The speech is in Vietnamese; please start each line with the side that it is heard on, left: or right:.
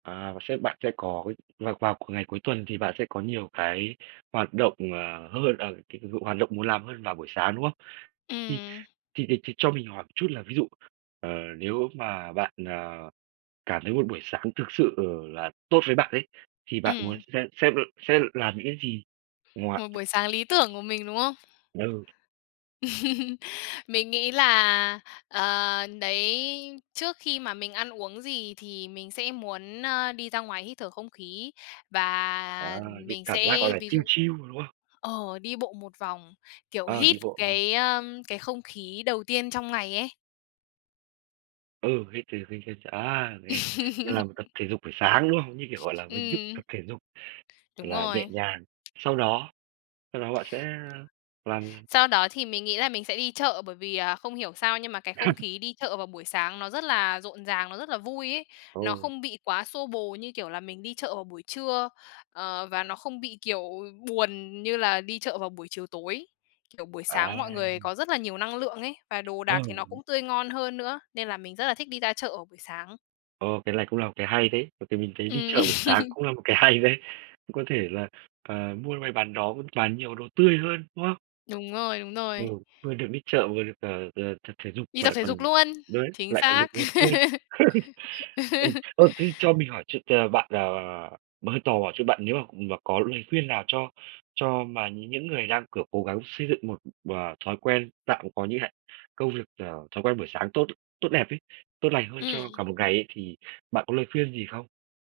right: À, và sẽ bạn sẽ có vào vào c ngày cuối tuần thì bạn sẽ có nhiều cái hoạt động, ờ, hơn, ờ, c h hoạt động muốn làm hơn vào buổi sáng, đúng không? Thì
left: Ừm.
right: thì thì thì cho mình hỏi chút là ví dụ, ờ, nếu mà bạn, ờ, cảm thấy một buổi sáng thực sự là tốt với bạn ấy, thì bạn muốn
left: Ừm.
right: sẽ sẽ b sẽ l làm những cái gì ngoài
left: Một buổi sáng lý tưởng của mình, đúng không?
right: Ừ.
left: Mình nghĩ là, ờ, đấy, trước khi mà mình ăn uống gì thì mình sẽ muốn, ơ, đi ra ngoài hít thở không khí
right: Ờ,
left: và
right: cái
left: mình
right: cảm giác, gọi
left: sẽ
right: là,
left: ví
right: chill
left: dụ
right: chill, đúng không?
left: ờ, đi bộ một vòng, kiểu,
right: Ờ,
left: hít
right: đi bộ.
left: cái, ơ, cái không khí đầu tiên trong ngày ấy.
right: Ừ, hít th hít hít th à, nghe nên là mới tập thể dục buổi sáng, đúng không? Như kiểu, gọi là, một hình thức
left: Ừm.
right: tập thể dục
left: Đúng
right: là nhẹ
left: rồi.
right: nhàng. Sau đó sau đó bạn sẽ làm
left: Sau đó thì mình nghĩ là mình sẽ đi chợ, bởi vì, ờ, không hiểu sao nhưng mà cái không khí đi chợ vào buổi sáng nó rất là rộn ràng, nó rất là vui ấy. Nó
right: Ồ.
left: không bị quá xô bồ như kiểu là mình đi chợ vào buổi trưa, ờ, và nó không bị, kiểu, buồn như là đi chợ vào buổi chiều tối. Kiểu buổi
right: À.
left: sáng mọi người có rất là nhiều năng lượng ấy và đồ
right: Ừ.
left: đạc thì nó cũng tươi ngon hơn nữa, nên là mình rất là thích đi ra chợ vào buổi sáng.
right: Ơ, cái này cũng là một cái hay đấy, bởi vì mình thấy đi
left: Ừm.
right: chợ buổi sáng cũng là một cái hay đấy. Cũng có thể là, ờ, mua may bán đó, cũng toàn nhiều đồ tươi hơn, đúng không?
left: Đúng rồi, đúng
right: Ừ,
left: rồi.
right: vừa được đi chợ, vừa được, ờ, ờ, tập thể dục
left: Đi
right: mà
left: tập
right: lại
left: thể dục
right: còn
left: luôn,
right: đấy,
left: chính
right: lại còn
left: xác!
right: định một vui. Ừ. Ơ, thế cho mình hỏi ch t bạn, à mà hơi tò mò chút, bạn nếu mà mà có lời khuyên nào cho cho mà nh những người đang, kiểu, cố gắng xây dựng một, ờ, thói quen tạm có như hạn công việc, ờ, thói quen buổi sáng tốt tốt đẹp ấy, tốt lành hơn cho
left: Ừm.
right: cả một ngày ấy, thì bạn có lời khuyên gì không?